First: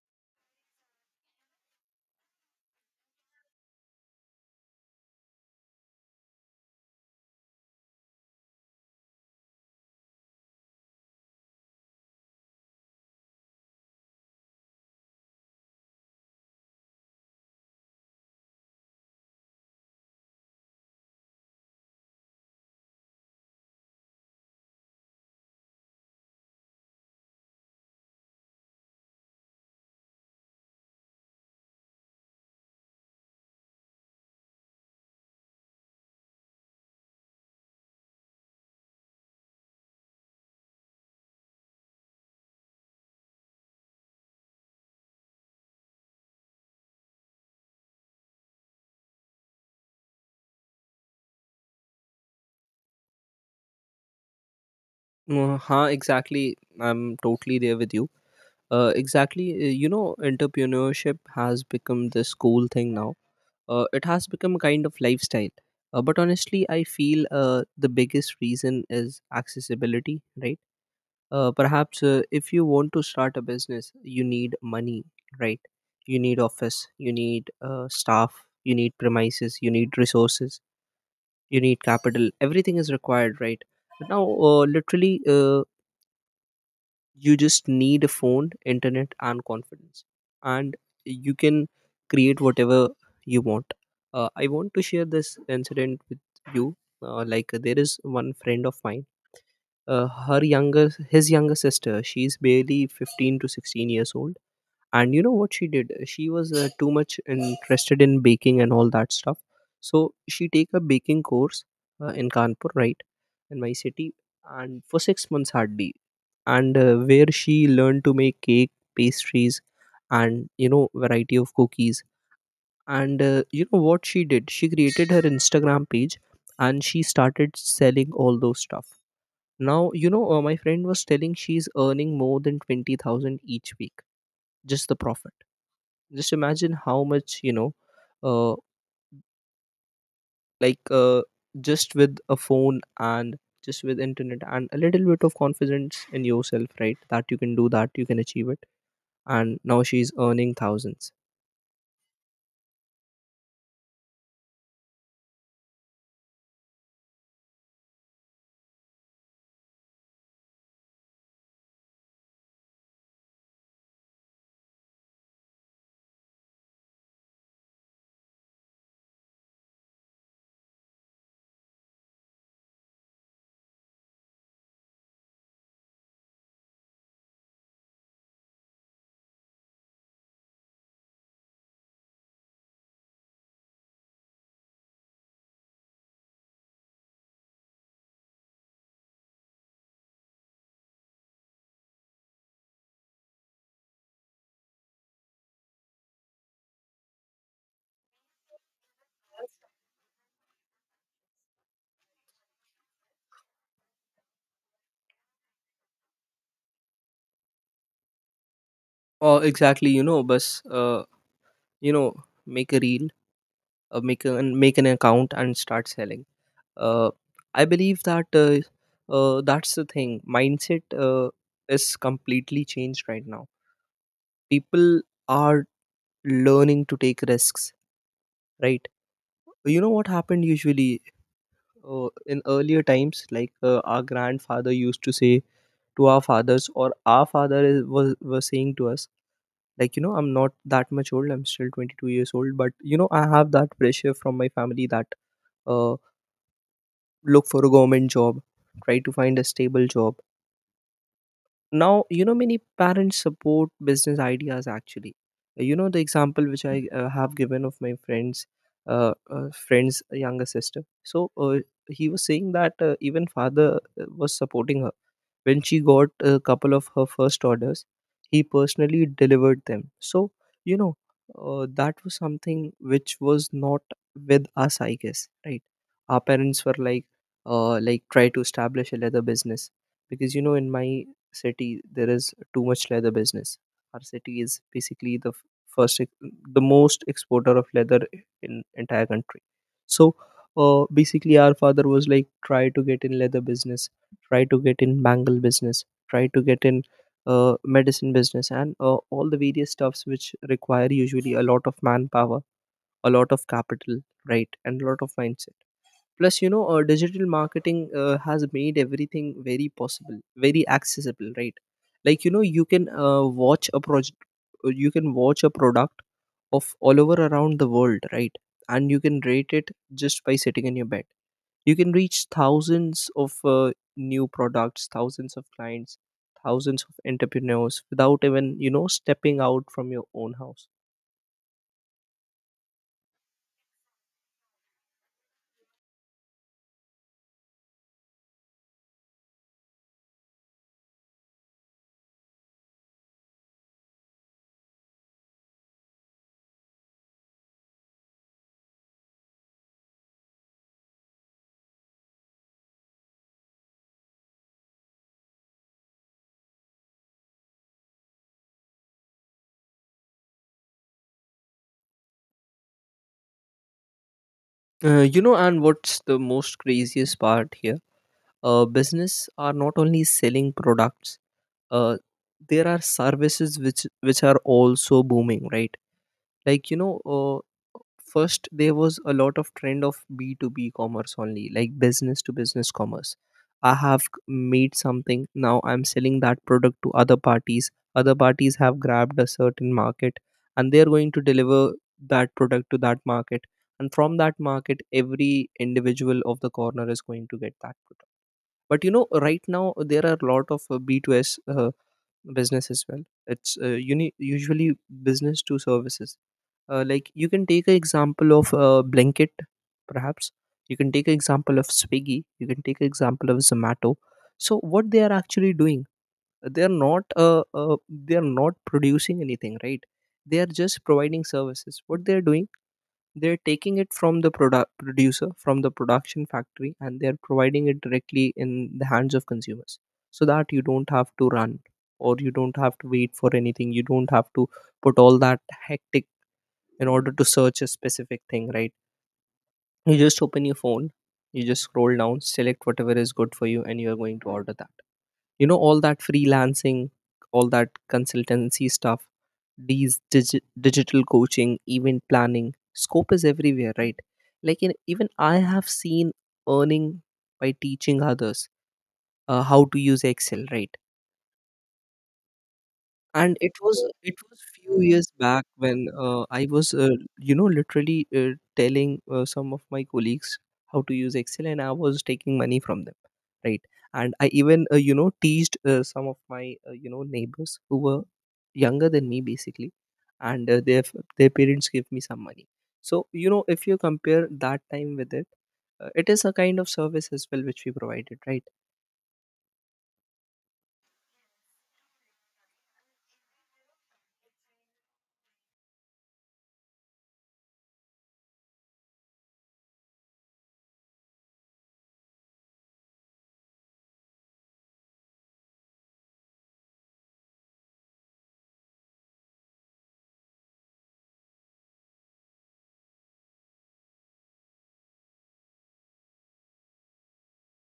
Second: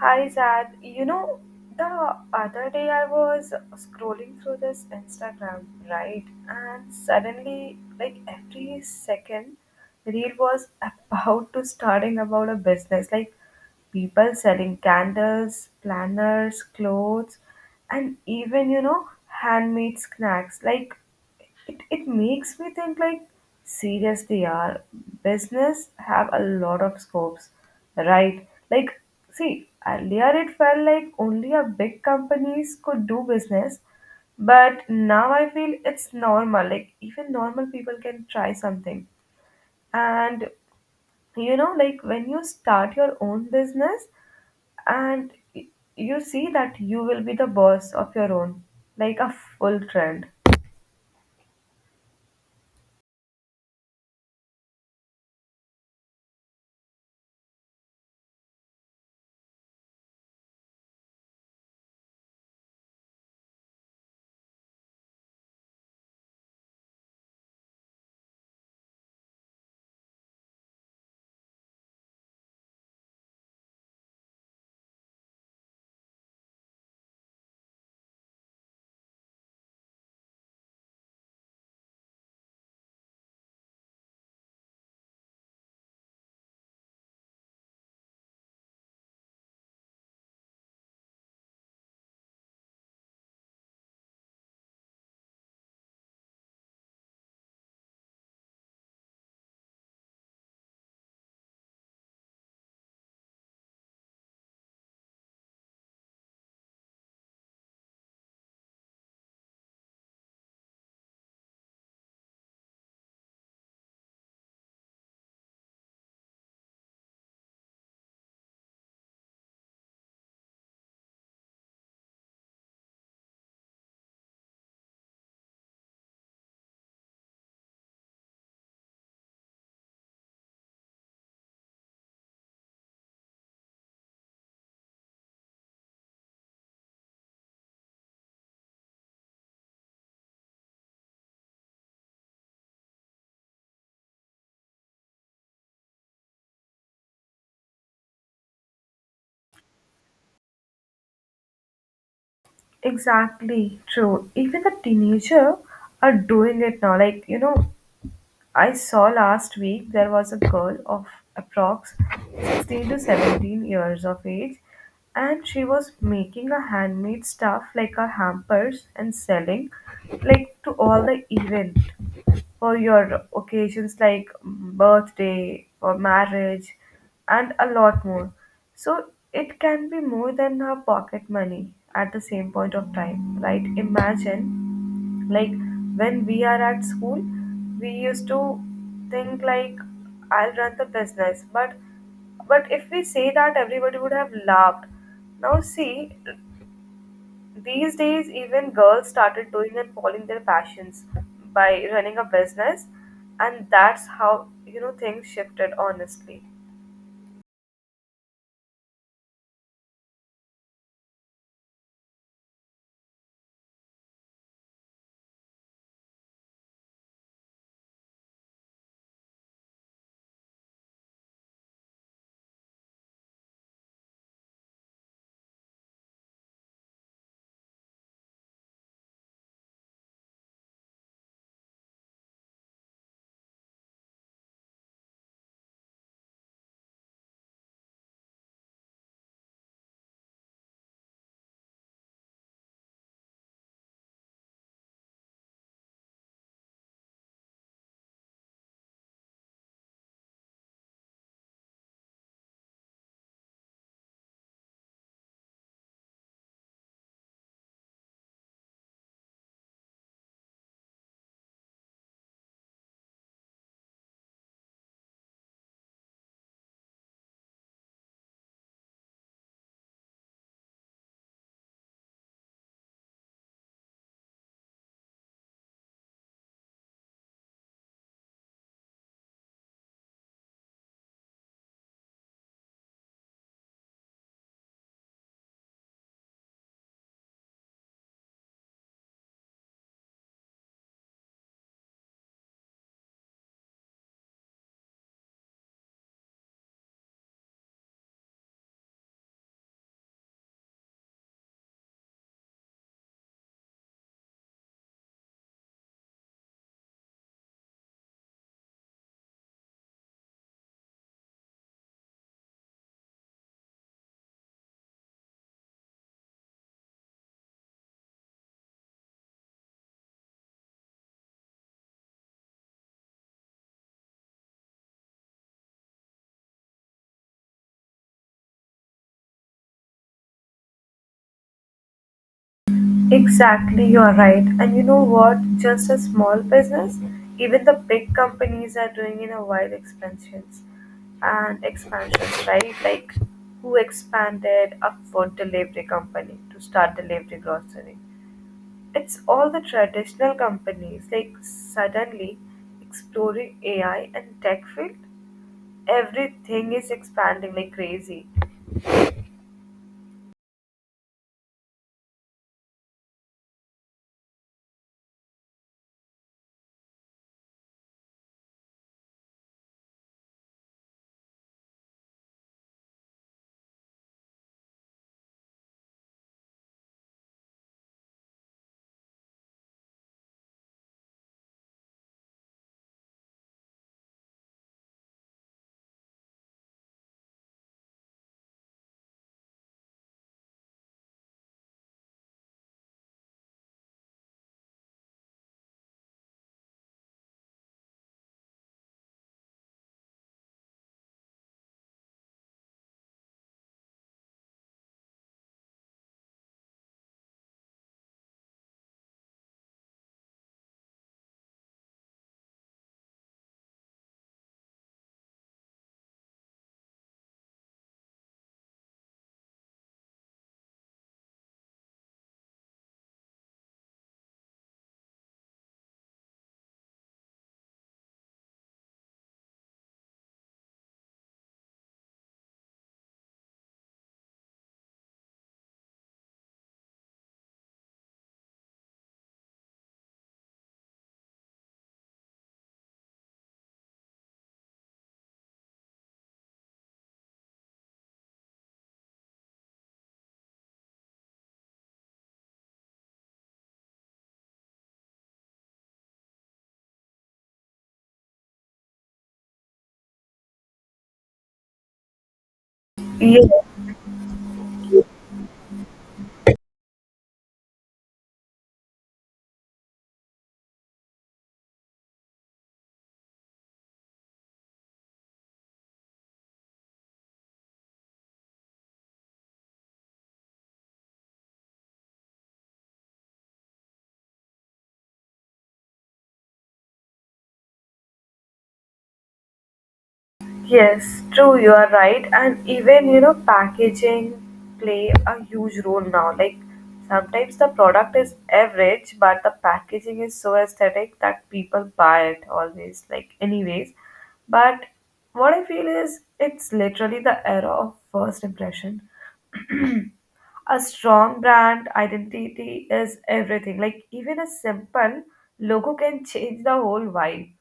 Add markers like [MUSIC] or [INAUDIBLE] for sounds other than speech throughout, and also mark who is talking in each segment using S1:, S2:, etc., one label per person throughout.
S1: Hi Zad, you know, the other day I was scrolling through this Instagram, right? And suddenly, like every second, reel was [LAUGHS] about to starting about a business. Like people selling candles, planners, clothes, and even handmade snacks. Like it makes me think like seriously, are business have a lot of scopes, right? Like see earlier it felt like only a big companies could do business, but now I feel it's normal. Like even normal people can try something, and like when you start your own business and you see that you will be the boss of your own, like a full trend.
S2: Exactly. I'm totally there with you. Exactly. You know, entrepreneurship has become this cool thing now. It has become a kind of lifestyle. But honestly, I feel the biggest reason is accessibility, right? Perhaps If you want to start a business, you need money, right? You need office, you need staff, you need premises, you need resources, you need capital. Everything is required, right? But now, literally, you just need a phone internet and confidence and you can create whatever you want. I want to share this incident with you. Like there is one friend of mine. Her younger sister, she's barely 15 to 16 years old, and you know what she did? She was too much interested in baking and all that stuff, so she take a baking course in Kanpur, right? In my city, and for 6 months hardly, and where she learned to make cake, pastries, and you know variety of cookies. And you know what she did? She created her Instagram page and she started selling all those stuff. Now you know, my friend was telling she's earning more than 20,000 each week, just the profit. Just imagine how much, you know, uh, like uh, just with a phone and just with internet and a little bit of confidence in yourself, right? That you can do that, you can achieve it. And now she's earning thousands.
S1: Exactly true, even the teenager are doing it now. Like I saw last week there was a girl of approx 16 to 17 years of age, and she was making a handmade stuff like a hampers and selling like to all the event for your occasions like birthday or marriage and a lot more. So it can be more than her pocket money at the same point of time, right? Imagine like when we are at school, we used to think like I'll run the business, but if we say that, everybody would have laughed. Now see, these days, even girls started doing and following their passions by running a business, and that's how things shifted honestly.
S2: Oh exactly, you know, bus you know, make a reel, make an account and start selling. uh, I believe that that's the thing, mindset is completely changed right now. People are learning to take risks, right? You know what happened usually. In earlier times, like our grandfather used to say to our fathers, or our was saying to us, like you know, I'm not that much old. I'm still 22 years old, but you know, I have that pressure from my family that uh, look for a government job, try to find a stable job. Now, you know, many parents support business ideas. Actually, you know, the example which I have given of my friends, friend's younger sister. So he was saying that even father was supporting her. When she got a couple of her first orders, he personally delivered them. So, you know, that was something which was not with us, I guess, right? Our parents were like try to establish a leather business, because you know in my city there is too much leather business. Our city is basically the f- first, ex- the most exporter of leather in entire country. So, basically our father was like try to get in leather business, try to get in bangle business, try to get in medicine business, and all the various stuffs which require usually a lot of manpower, a lot of capital, right? And a lot of mindset. Plus you know, digital marketing has made everything very possible, very accessible, right? Like you know, you can watch a project, you can watch a product of all over around the world, right? And you can rate it just by sitting in your bed. You can reach thousands of new products, thousands of clients, thousands of entrepreneurs without even you know stepping out from your own house.
S1: Exactly, you're right. And you know what? Just a small business, even the big companies are doing in a wide expansions and expansions, right? Like who expanded a food delivery company to start delivery grocery. It's all the traditional companies like suddenly exploring AI and tech field. Everything is expanding like crazy.
S2: You know, and what's the most craziest part here, business are not only selling products. uh, there are services which are also booming, right? Like you know, uh, first there was a lot of trend of b2b commerce only, like business to business commerce. I have made something, now I'm selling that product to other parties. Other parties have grabbed a certain market and they're going to deliver that product to that market, and from that market every individual of the corner is going to get that product. But you know right now there are a lot of b two S business as well. It's usually business to services. Like you can take an example of blanket perhaps, you can take an example of Swiggy, you can take an example of Zomato. So what they are actually doing, they are not producing anything, right? They are just providing services. What they are doing, they're taking it from the product producer, from the production factory, and they're providing it directly in the hands of consumers, so that you don't have to run, or you don't have to wait for anything, you don't have to put all that hectic in order to search a specific thing, right? You just open your phone, you just scroll down, select whatever is good for you and you're going to order that. You know, all that freelancing, all that consultancy stuff, these digital coaching, event planning, scope is everywhere, right? Like in, even I have seen earning by teaching others how to use Excel, right? And
S1: Yes,
S2: it was few years back when I was you know literally telling some of my colleagues how to use Excel and I was taking money from them, right? And I even you know teased some of my you know neighbors who were younger than me basically, and their parents gave me some money. So you know, if you compare that time with it, it is a kind of service as well which we provided, right?
S1: yes, true, you are right. And even packaging play a huge role now. Like sometimes the product is average, but the packaging is so aesthetic that people buy it always. Like anyways, but what I feel is it's literally the era of first impression. [CLEARS THROAT] A strong brand identity is everything. Like even a simple logo can change the whole vibe.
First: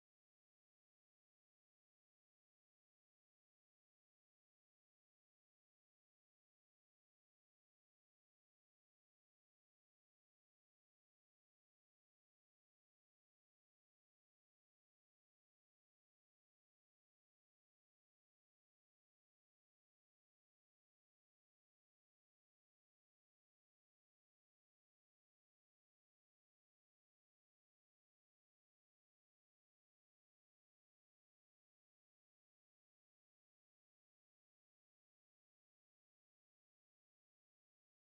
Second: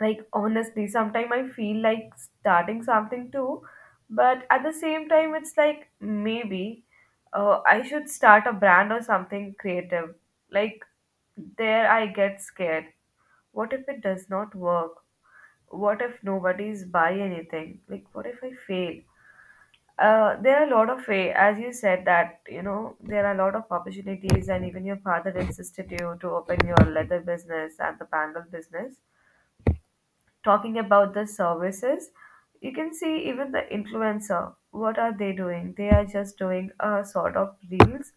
S1: Like honestly, sometimes I feel like starting something too, but at the same time, it's like maybe I should start a brand or something creative. Like there, I get scared. What if it does not work? What if nobody's buy anything? Like what if I fail? There are a lot of way, as you said that there are a lot of opportunities, and even your father insisted you to open your leather business and the bangle business. Talking about the services, you can see even the influencer. What are they doing? They are just doing a sort of reels,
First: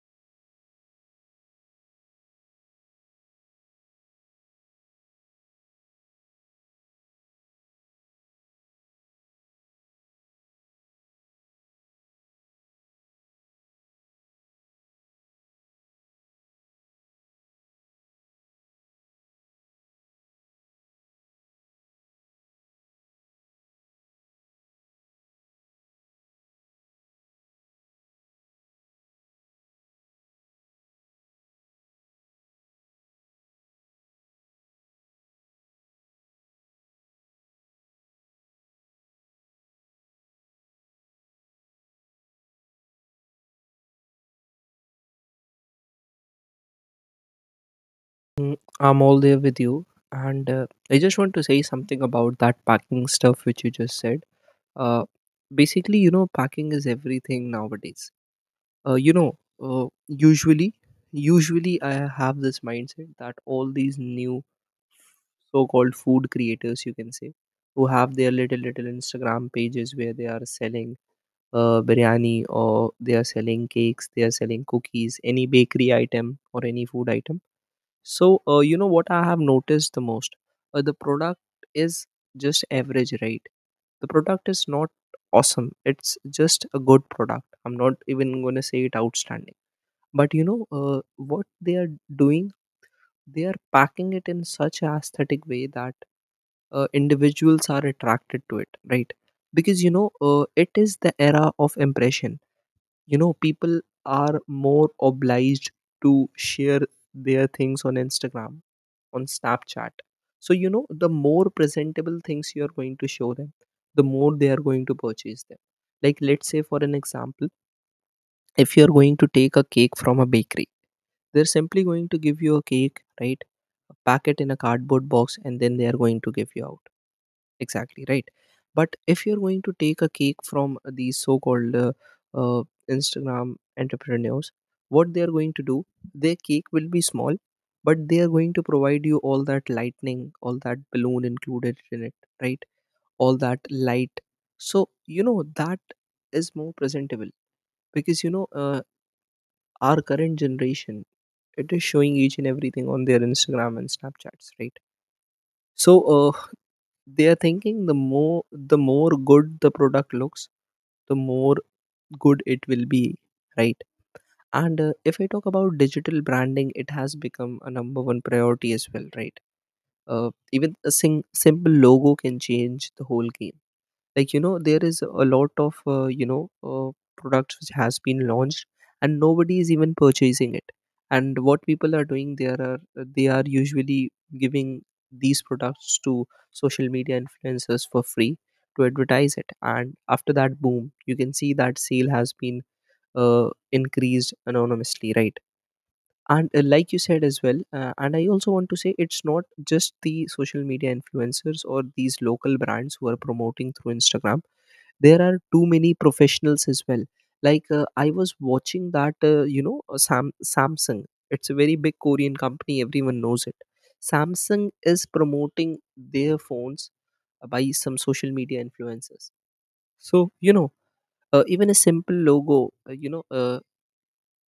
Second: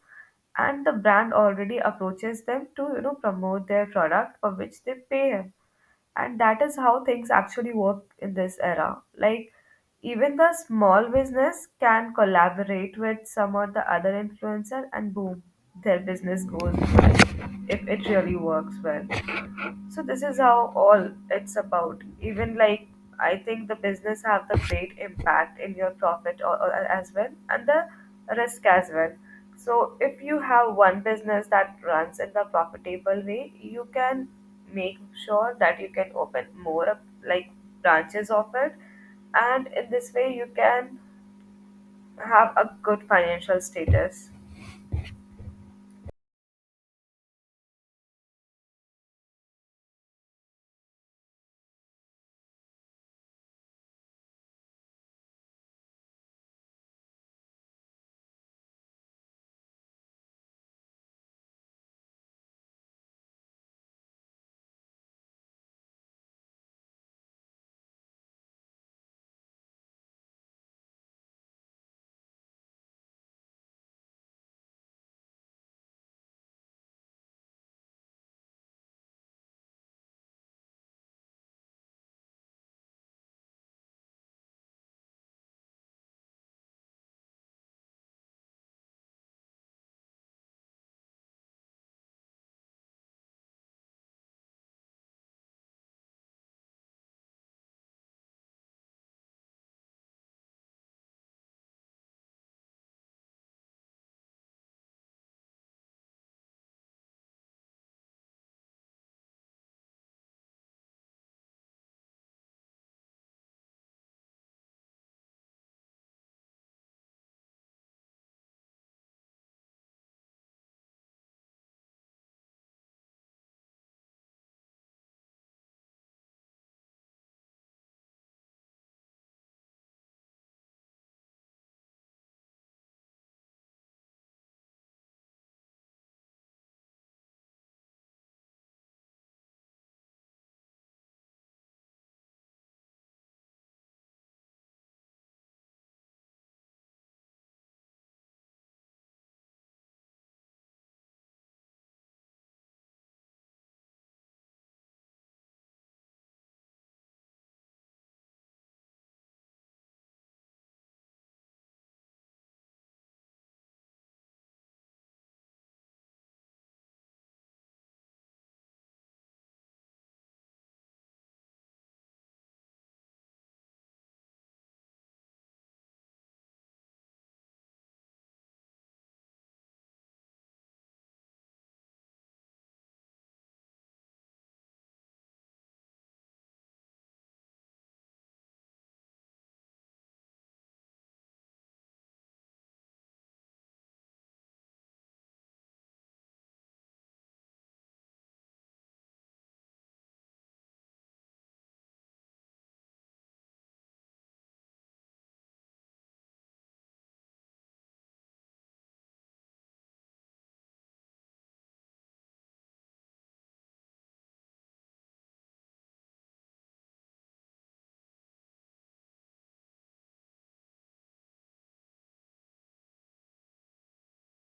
S1: and the brand already approaches them to promote their product, for which they pay him. And that is how things actually work in this era. Like even the small business can collaborate with some or the other influencer and boom, their business goes if it really works well. So this is how all it's about. Even like I think the business have the great impact in your profit or as well, and the risk as well. So if you have one business that runs in the profitable way, you can make sure that you can open more up, like branches of it, and in this way you can have a good financial status.
S2: Mm, I'm all there with you. And I just want to say something about that packing stuff which you just said. Uh, Basically, you know, packing is everything nowadays. You know, uh, usually, usually I have this mindset that all these new so-called food creators, you can say, who have their little little Instagram pages where they are selling biryani, or they are selling cakes, they are selling cookies, any bakery item or any food item. So, you know what I have noticed the most? The product is just average, right? The product is not awesome. It's just a good product. I'm not even going to say it outstanding. But you know, what they are doing? They are packing it in such an aesthetic way that individuals are attracted to it, right? Because you know, it is the era of impression. You know people are more obliged to share their things on Instagram, on Snapchat. So, you know, the more presentable things you are going to show them, the more they are going to purchase them. Like, let's say, for an example, if you're going to take a cake from a bakery, they're simply going to give you a cake, right? Pack it in a cardboard box and then they are going to give you out, exactly, right? But if you're going to take a cake from these so-called uh, Instagram entrepreneurs, what they are going to do, their cake will be small, but they are going to provide you all that lightning, all that balloon included in it, right? All that light. So you know that is more presentable, because you know, our current generation, it is showing each and everything on their Instagram and Snapchats, right? So uh, they are thinking the more, the more good the product looks, the more good it will be, right? And if I talk about digital branding, it has become a number one priority as well, right? Even a simple logo can change the whole game. Like you know, there is a lot of you know products which has been launched and nobody is even purchasing it. And what people are doing, there are they are usually giving these products to social media influencers for free to advertise it, and after that boom you can see that sale has been increased anonymously, right? And like you said as well, and I also want to say it's not just the social media influencers or these local brands who are promoting through Instagram. There are too many professionals as well. Like I was watching that you know, Samsung, it's a very big Korean company, everyone knows it. Samsung is promoting their phones by some social media influencers. So you know, even a simple logo you know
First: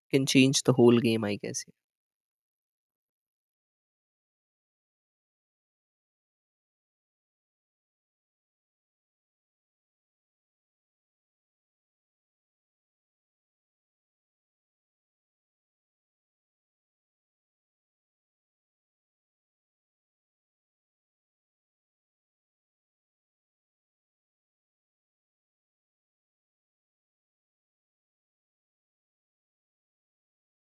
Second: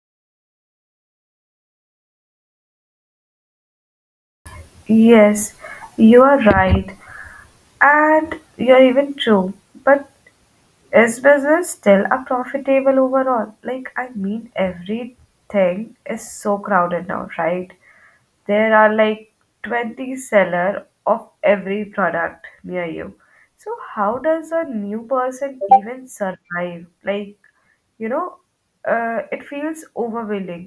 S2: can change the whole game, I guess.
S1: Yes, you are right, and you're even true. But is business still a profitable overall? Like, I mean, everything is so crowded now, right? There are like 20 seller of every product near you. So how does a new person even survive? Like, you know, it feels overwhelming,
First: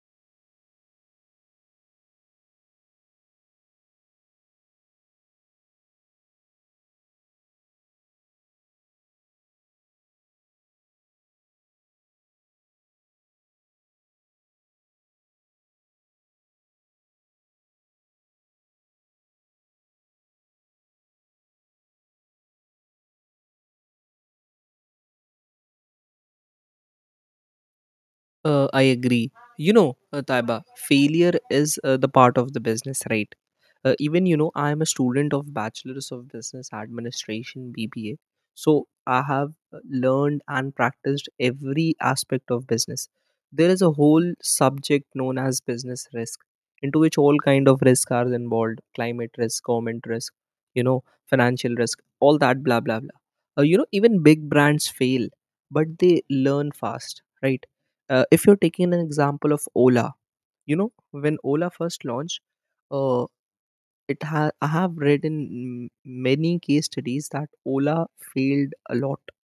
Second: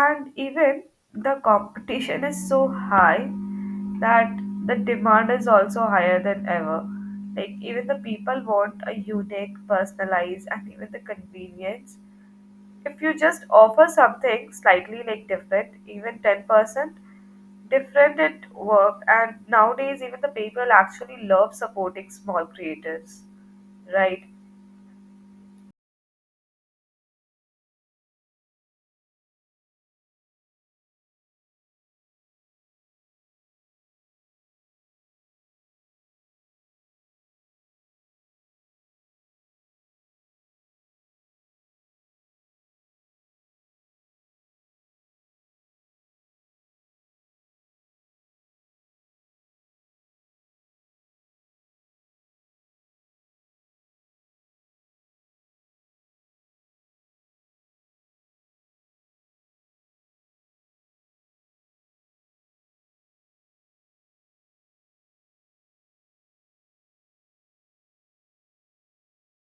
S1: and even the competition is so high that the demand is also higher than ever, like even the people want a unique personalized and even the convenience. If you just offer something slightly like different, even 10% different, it work. And nowadays even the people actually love supporting small creators, right?
S2: I agree. You know, Taiba, failure is the part of the business, right? Even you know, I am a student of Bachelor's of Business Administration (BBA), so I have learned and practiced every aspect of business. There is a whole subject known as business risk, into which all kind of risks are involved: climate risk, government risk, financial risk, all that blah blah blah. Even big brands fail, but they learn fast, right? If you're taking an example of Ola, when Ola first launched, uh, I have read in many case studies that Ola failed a lot.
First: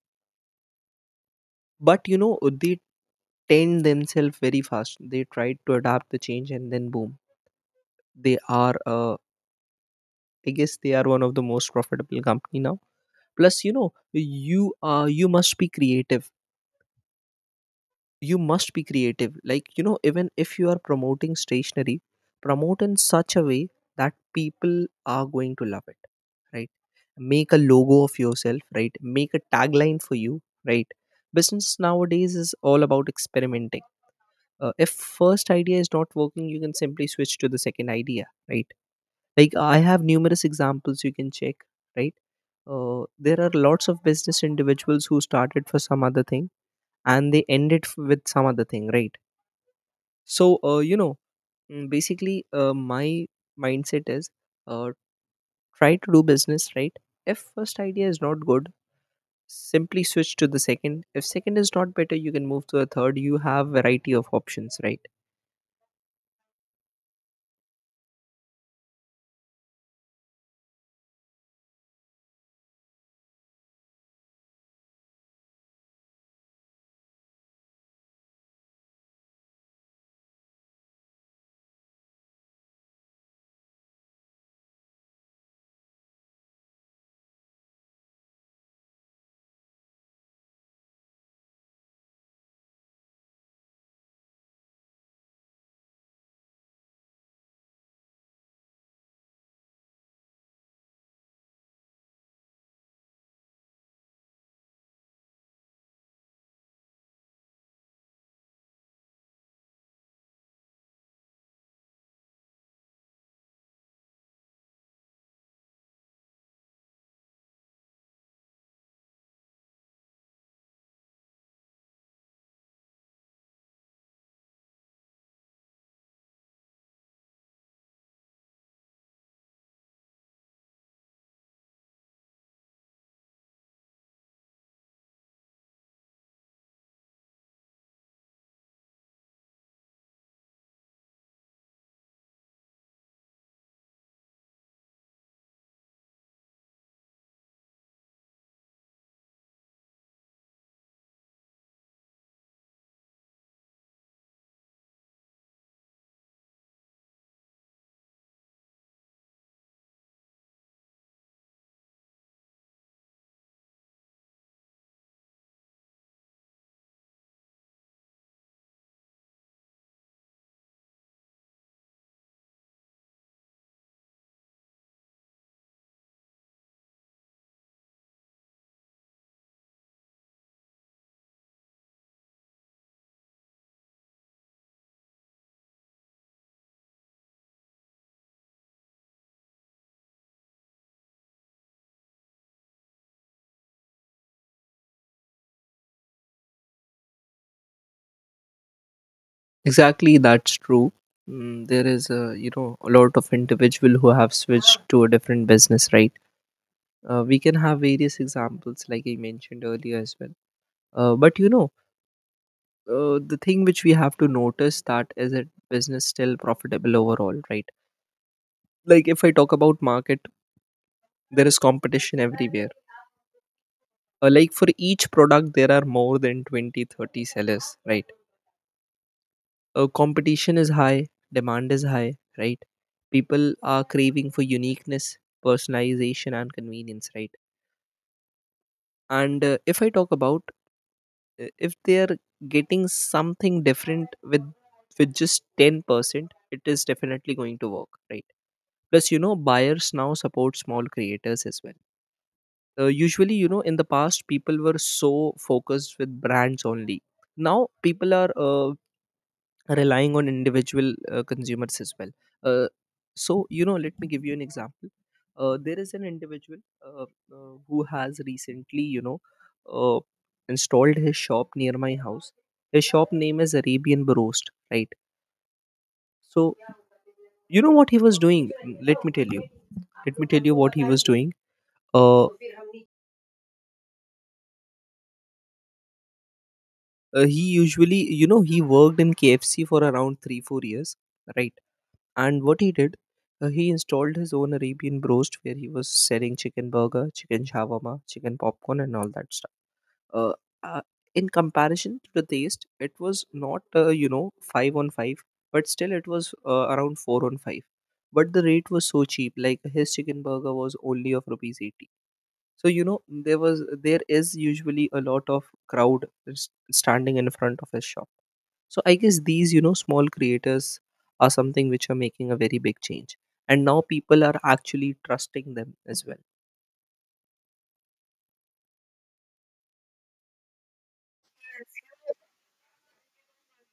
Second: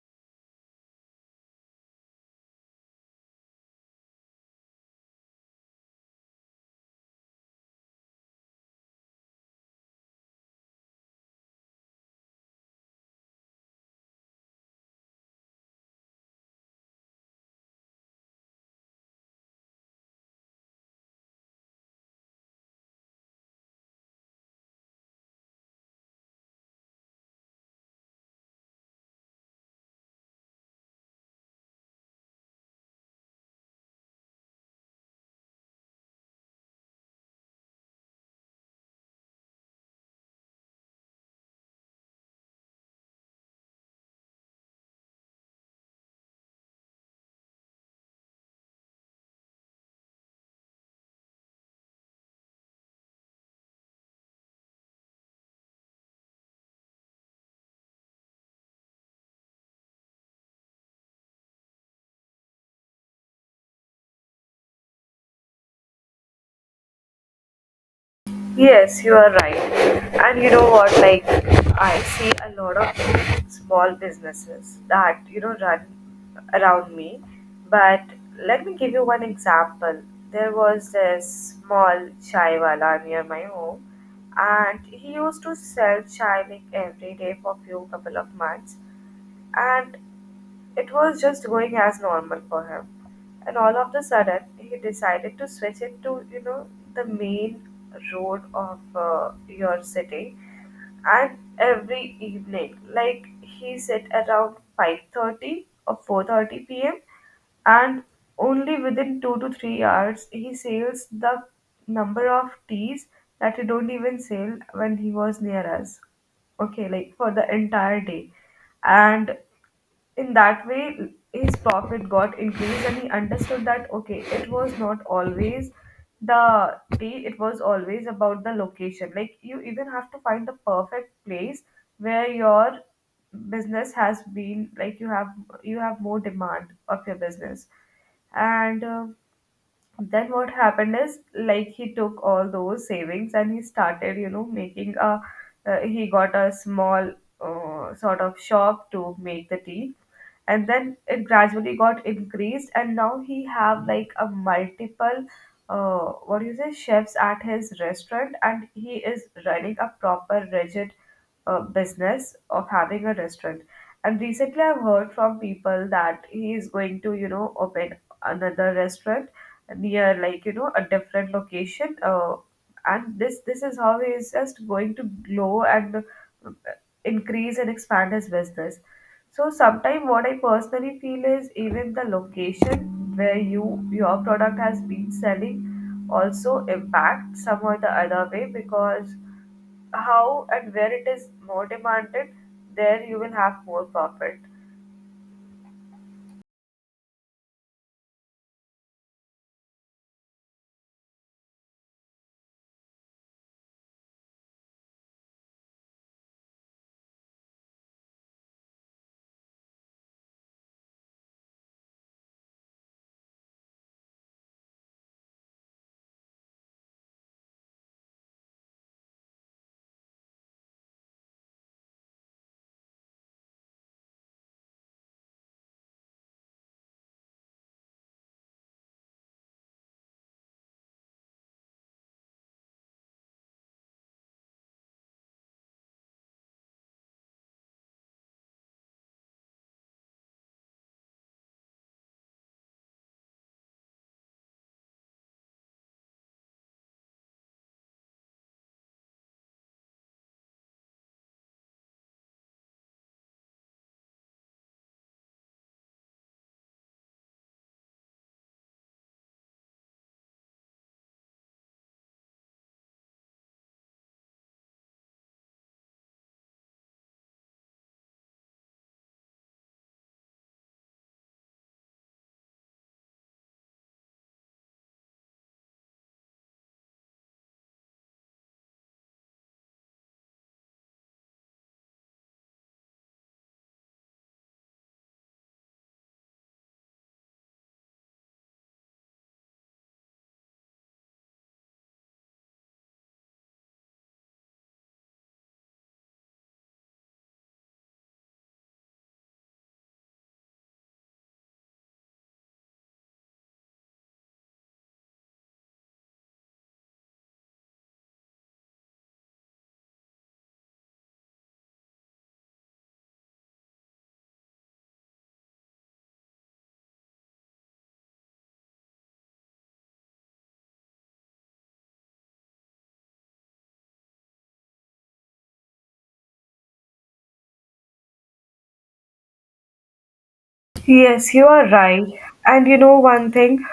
S2: But they tend themselves very fast. They tried to adapt the change, and then boom, they are I guess they are one of the most profitable company now. Plus, you must be creative, you must be creative, like even if you are promoting stationery, promote in such a way that people are going to love it, right? Make a logo of yourself, right? Make a tagline for you, right? Business nowadays is all about experimenting. If first idea is not working, you can simply switch to the second idea, right? Like, I have numerous examples, you can check, right? There are lots of business individuals who started for some other thing, and they ended with some other thing, right? So, basically, my mindset is uh, try to do business, right? If first idea is not good, simply switch to the second. If second is not better, you can move to the third. You have variety of options, right?
S1: Yes, you are right. And you know what? Like, I see a lot of small businesses that, run around me. But let me give you one example. There was this small chai wala near my home, and he used to sell chai like every day for few couple of months. And it was just going as normal for him. And all of the sudden, he decided to switch it to, the main road of your city. And every evening, like he said, around 5:30 or 4:30 p.m. And only within 2 to 3 hours, he sells the number of teas that he don't even sell when he was near us. Okay, like for the entire day. And in that way his profit got increased, and he understood that okay, it was not always the tea, it was always about the location. Like you even have to find the perfect place where your business has been, like you have more demand of your business. And then what happened is like he took all those savings, and he started making a, he got a small, sort of shop to make the tea. And then it gradually got increased, and now he have like a multiple, uh, what do you say, chefs at his restaurant, and he is running a proper rigid business of having a restaurant. And recently I've heard from people that he is going to open another restaurant near, like a different location and this is how he is just going to grow and increase and expand his business. So sometimes what I personally feel is even the location where your product has been selling also impact some or the other way, because how and where it is more demanded, there you will have more profit.
S2: Exactly, that's true. There is, a lot of individual who have switched to a different business, right? We can have various examples, like I mentioned earlier as well. But the thing which we have to notice, that is it business still profitable overall, right? Like, if I talk about market, there is competition everywhere. Like, for each product, there are more than 20, 30 sellers, right? Competition is high, demand is high, right? People are craving for uniqueness, personalization, and convenience, right? And, if I talk about if they are getting something different with just 10%, it is definitely going to work, right? Plus, buyers now support small creators as well. Usually, in the past people were so focused with brands only. Now people are relying on individual consumers as well. uh, so, let me give you an example. There is an individual, uh, who has recently, uh, installed his shop near my house. His shop name is Arabian Roast, right? So, you know what he was doing? Let me tell you. What he was doing, uh, he usually, he worked in KFC for around 3 4 years, right? And what he did, he installed his own Arabian Roast where he was selling chicken burger, chicken shawarma, chicken popcorn, and all that stuff. uh, uh, in comparison to the taste, it was not 5 on 5, but still it was around 4 on 5. But the rate was so cheap, like his chicken burger was only of rupees 80. So, there is usually a lot of crowd s- standing in front of his shop. So I guess these, small creators are something which are making a very big change. And now people are actually trusting them as well.
S1: Yes, you are right. And you know one thing,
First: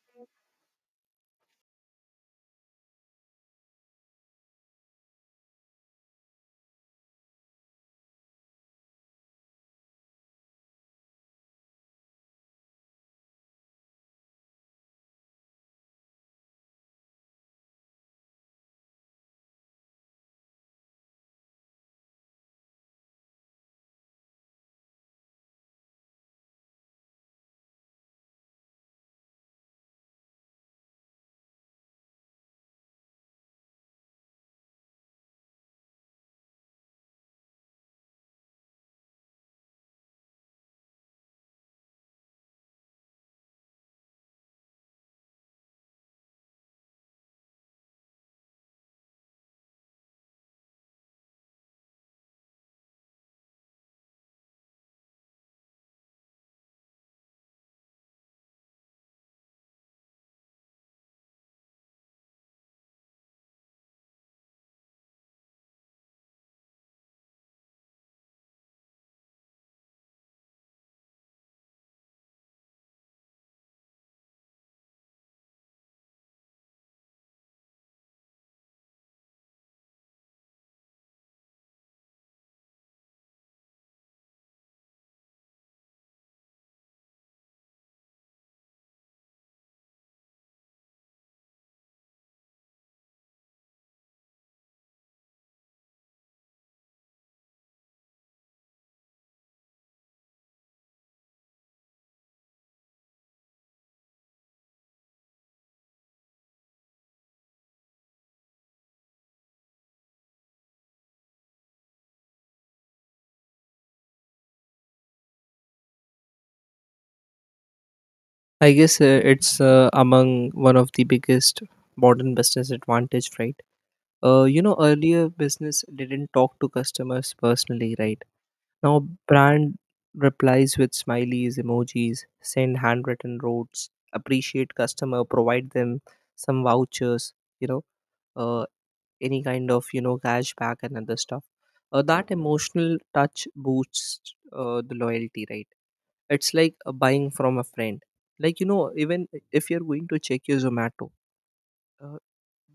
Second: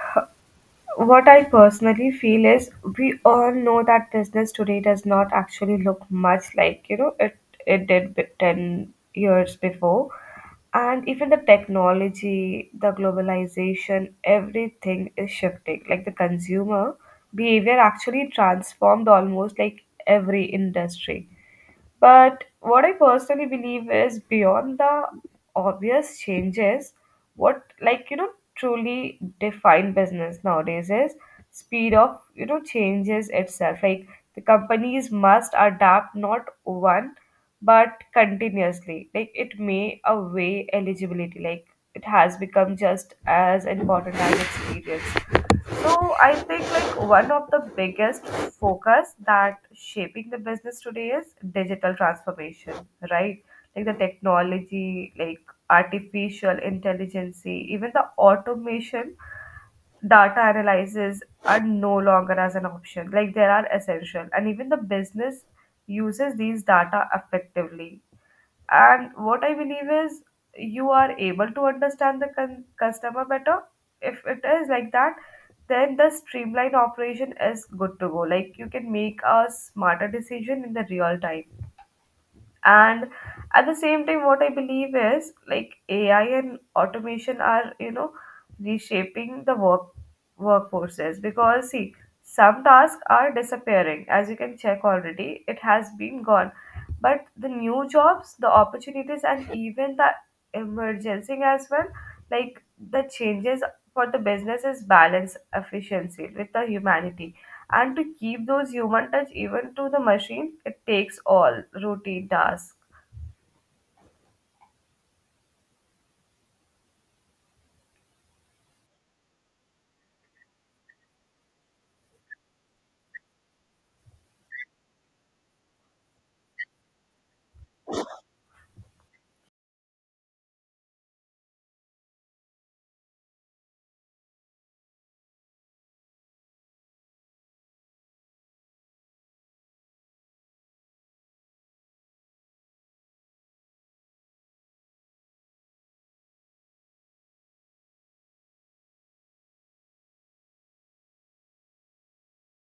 S1: what I personally feel is we all know that business today does not actually look much like, it did 10 years before. And even the technology, the globalization, everything is shifting. Like the consumer behavior actually transformed almost like every industry, but what I personally believe is beyond the obvious changes, what, like truly define business nowadays, is speed of changes itself. Like the companies must adapt not one but continuously. Like it may away eligibility. Like it has become just as important as experience. So I think like one of the biggest focus that shaping the business today is digital transformation, right? Like the technology, like artificial intelligence, even the automation, data analysis are no longer as an option. Like they are essential, and even the business uses these data effectively. And what I believe is you are able to understand the customer better. If it is like that, then the streamlined operation is good to go, like you can make a smarter decision in the real time. And at the same time what I believe is, like AI and automation are reshaping the workforces, because see, some tasks are disappearing, as you can check, already it has been gone, but the new jobs, the opportunities, and [LAUGHS] even the emergency as well, like, the changes for the business is balance efficiency with the humanity, and to keep those human touch even to the machine it takes all routine tasks.
S2: I guess it's among one of the biggest modern business advantage, right? Earlier business didn't talk to customers personally, right? Now brand replies with smileys, emojis, send handwritten notes, appreciate customer, provide them some vouchers, you know, uh, any kind of cashback and other stuff. That emotional touch boosts the loyalty, right? It's like buying from a friend. Like, even if you're going to check your Zomato, uh,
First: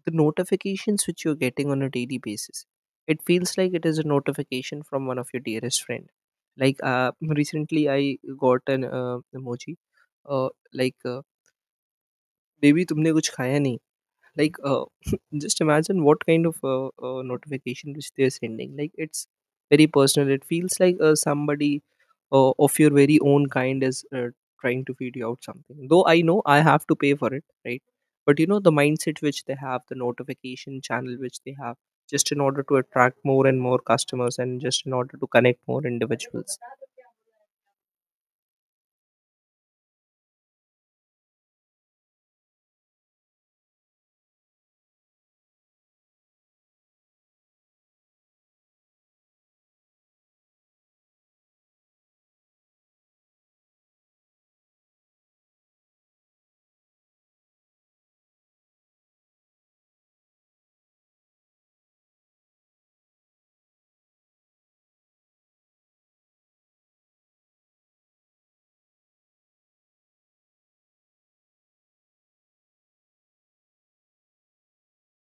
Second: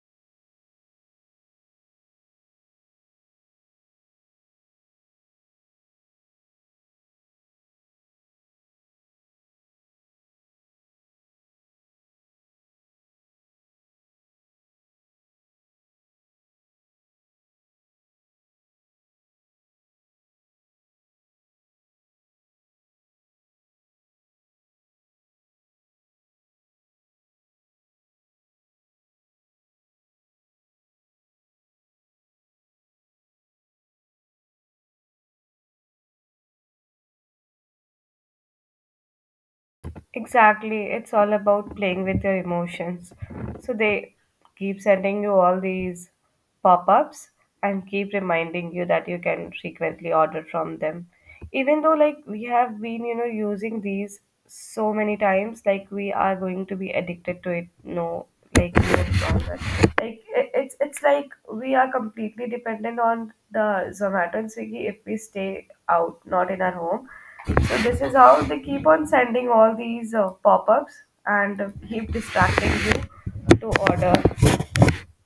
S2: the notifications which you're getting on a daily basis, it feels like it is a notification from one of your dearest friend. Like, recently I got an emoji, uh, like uh, baby tumne kuch khaya nahi, like, [LAUGHS] just imagine what kind of notification which they're sending. Like, it's very personal. It feels like somebody of your very own kind is trying to feed you out something, though I know I have to pay for it, right? But the mindset which they have, the notification channel which they have, just in order to attract more and more customers and just in order to connect more individuals.
S1: Exactly. It's all about playing with your emotions. So they keep sending you all these pop ups and keep reminding you that you can frequently order from them. Even though, like, we have been, using these so many times, like, we are going to be addicted to it. No, like, no longer. Like, it's like we are completely dependent on the Zomato and Swiggy if we stay out, not in our home. So this is how they keep on sending all these pop-ups and keep distracting you to order.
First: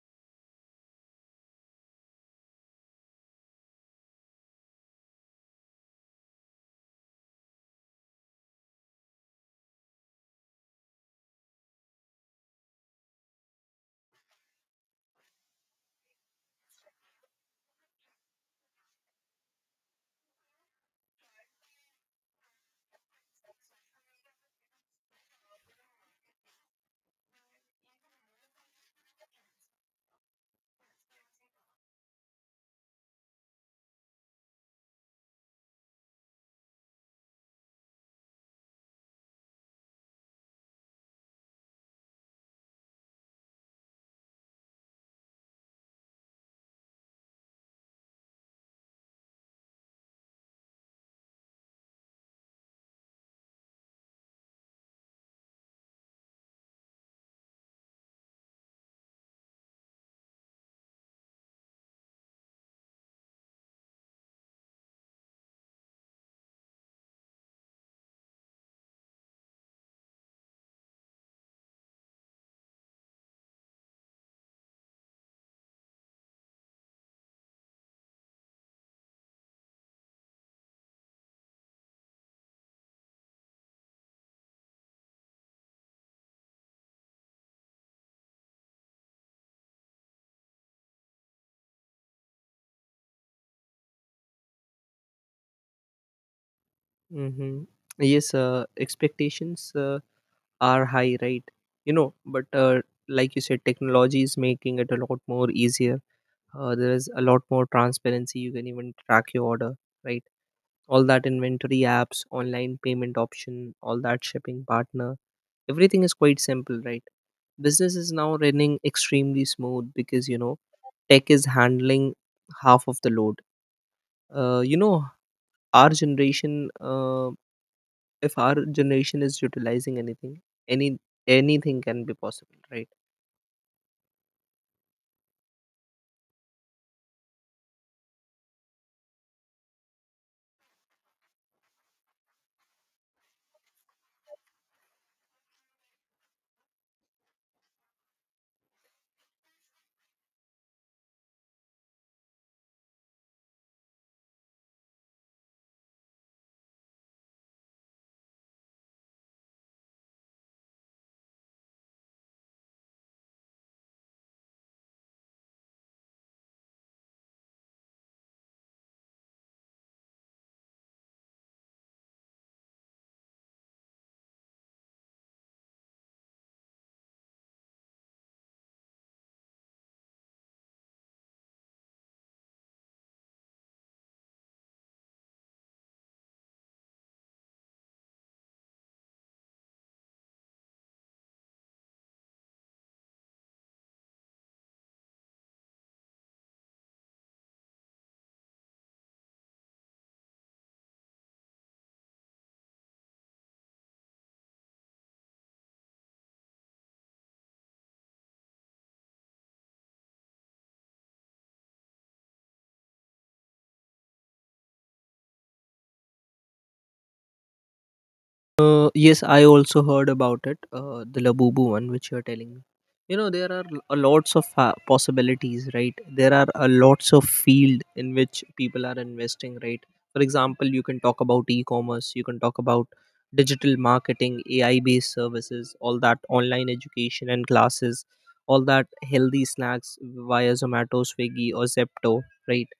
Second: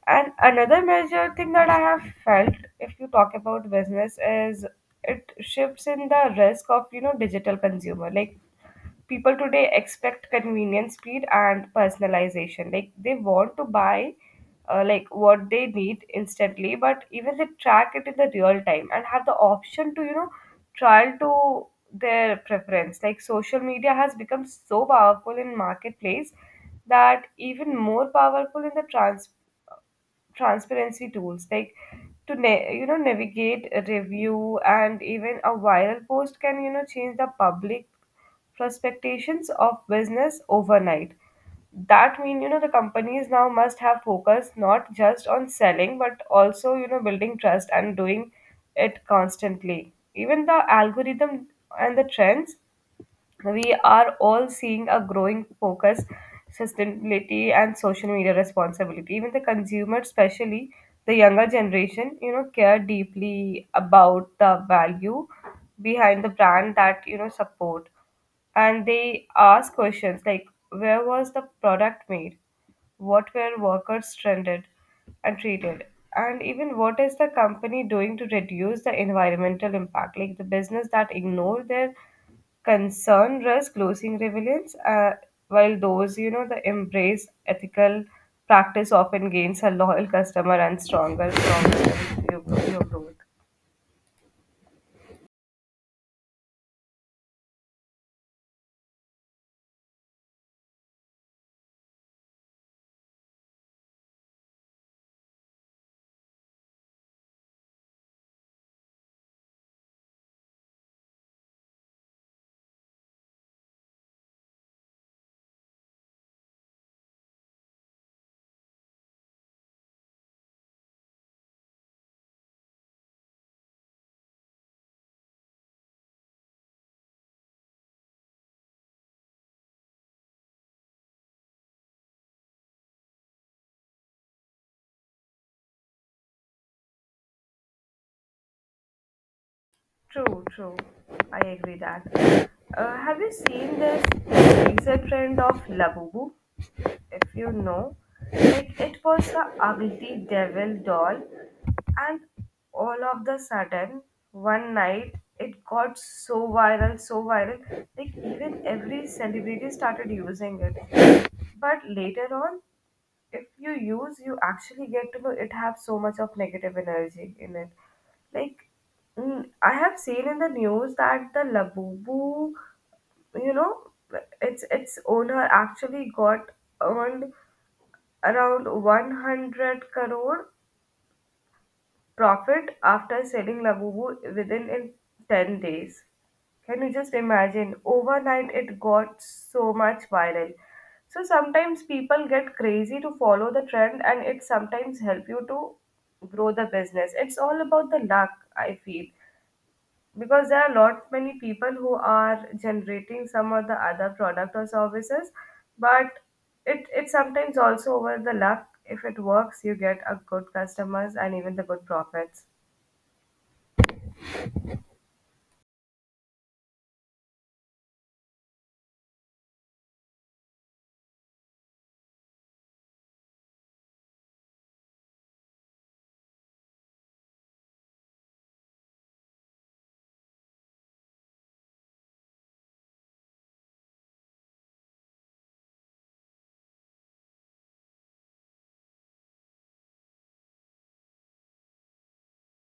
S1: And another major thing that I have felt, if you talk about business, is it shifts in the risk of digital consumer. Like people today expect convenience, speed, and personalization. Like they want to buy, like what they need instantly, but even they track it in the real time and have the option to trial to their preference. Like social media has become so powerful in marketplace, that even more powerful in the transparency tools, like to navigate review, and even a viral post can change the public prospectations of business overnight. That mean the companies now must have focus not just on selling but also building trust and doing it constantly, even the algorithm and the trends. We are all seeing a growing focus sustainability and social media responsibility, even the consumer, especially the younger generation, care deeply about the value behind the brand that support. And they ask questions like, where was the product made, what were workers trended and treated, and even what is the company doing to reduce the environmental impact. Like the business that ignore their concern risk losing relevance, while those that embrace ethical practice often gains a loyal customer and stronger long-term growth.
S2: Mm-hmm. Yes, expectations are high, right? But, like you said, technology is making it a lot more easier. There is a lot more transparency. You can even track your order, right? All that inventory apps, online payment option, all that shipping partner, everything is quite simple, right? Business is now running extremely smooth because tech is handling half of the load. uh, you know our generation, if our generation is utilizing anything, any anything can be possible, right?
S1: True, true. I agree that. Have you seen this recent trend of Labubu? If you know, like it was the ugly devil doll, and all of the sudden, one night, it got so viral, like even every celebrity started using it. But later on, if you use, you actually get to know it have so much of negative energy in it. Like I have seen in the news that the Labubu, you know its owner actually got earned around 100 crore profit after selling Labubu within in 10 days. Can you just imagine? Overnight it got so much viral. So sometimes people get crazy to follow the trend, and it sometimes help you to grow the business. It's all about the luck, I feel. Because there are lot many people who are generating some or the other product or services, but it sometimes also over the luck. If it works, you get a good customers and even the good profits.
S2: Yes, I also heard about it, the Labubu one which you're telling me. There are a lots of possibilities, right? There are a lots of field in which people are investing, right? For example, you can talk about e-commerce. You can talk about digital marketing, AI based services, all that online education and classes, all that healthy snacks via Zomato, Swiggy, or Zepto, right?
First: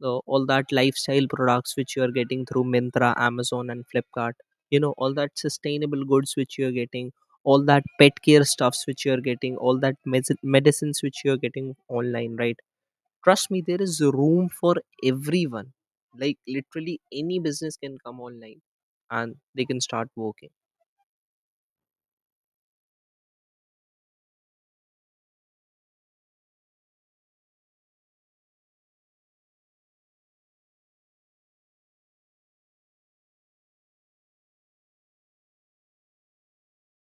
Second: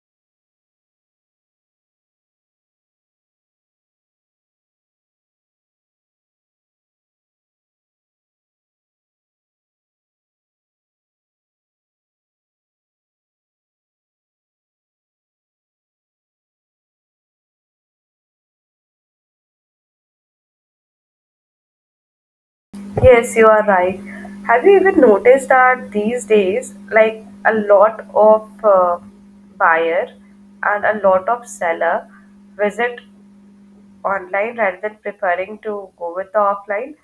S2: All that lifestyle products which you are getting through Mintra, Amazon, and Flipkart. All that sustainable goods which you are getting, all that pet care stuffs which you are getting, all that medicines which you are getting online, right? Trust me, there is room for everyone. Like, literally any business can come online, and they can start working.
S1: Yes, you are right. Have you even noticed that these days, like a lot of buyer and a lot of seller visit online rather than preferring to go with the offline?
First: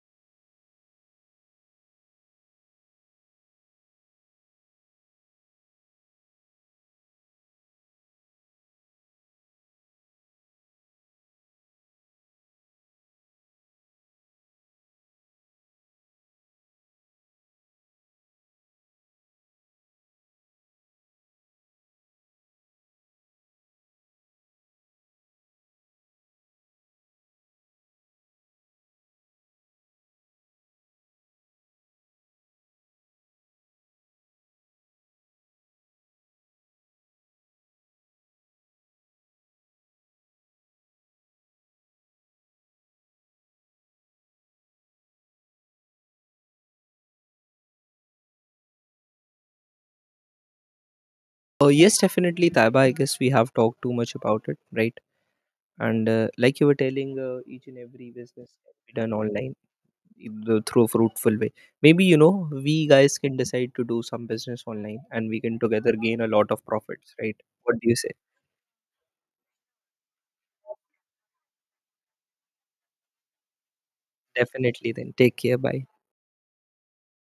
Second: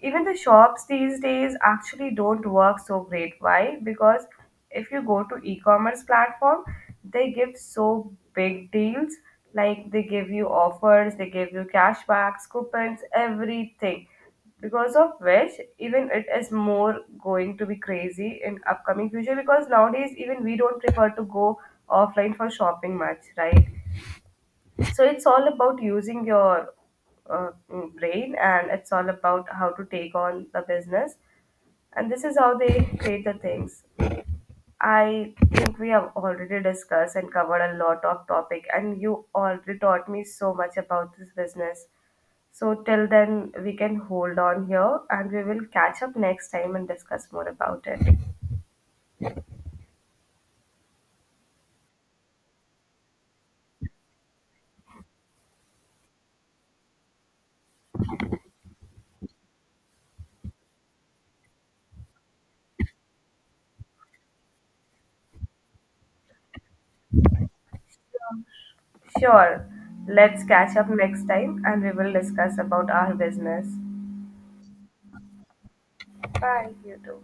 S1: Even the shops these days actually don't work so great, why? Because if you go to e-commerce platform, they give so big deals, like they give you offers, they give you cashbacks, coupons, everything, because of which even it is more going to be crazy in upcoming future, because nowadays even we don't prefer to go offline for shopping much, right? So it's all about using your, brain, and it's all about how to take on the business, and this is how they create the things. I think we have already discussed and covered a lot of topic, and you already taught me so much about this business. So till then we can hold on here, and we will catch up next time and discuss more about it.
S2: Oh yes, definitely, Taiba. I guess we have talked too much about it, right? And, like you were telling, each and every business can be done online. Through a fruitful way, maybe we guys can decide to do some business online, and we can together gain a lot of profits, right? What do you say?
S1: Sure, let's catch up next time and we will discuss about our business.
S2: Definitely, then. Take care. Bye.
S1: Bye, you too.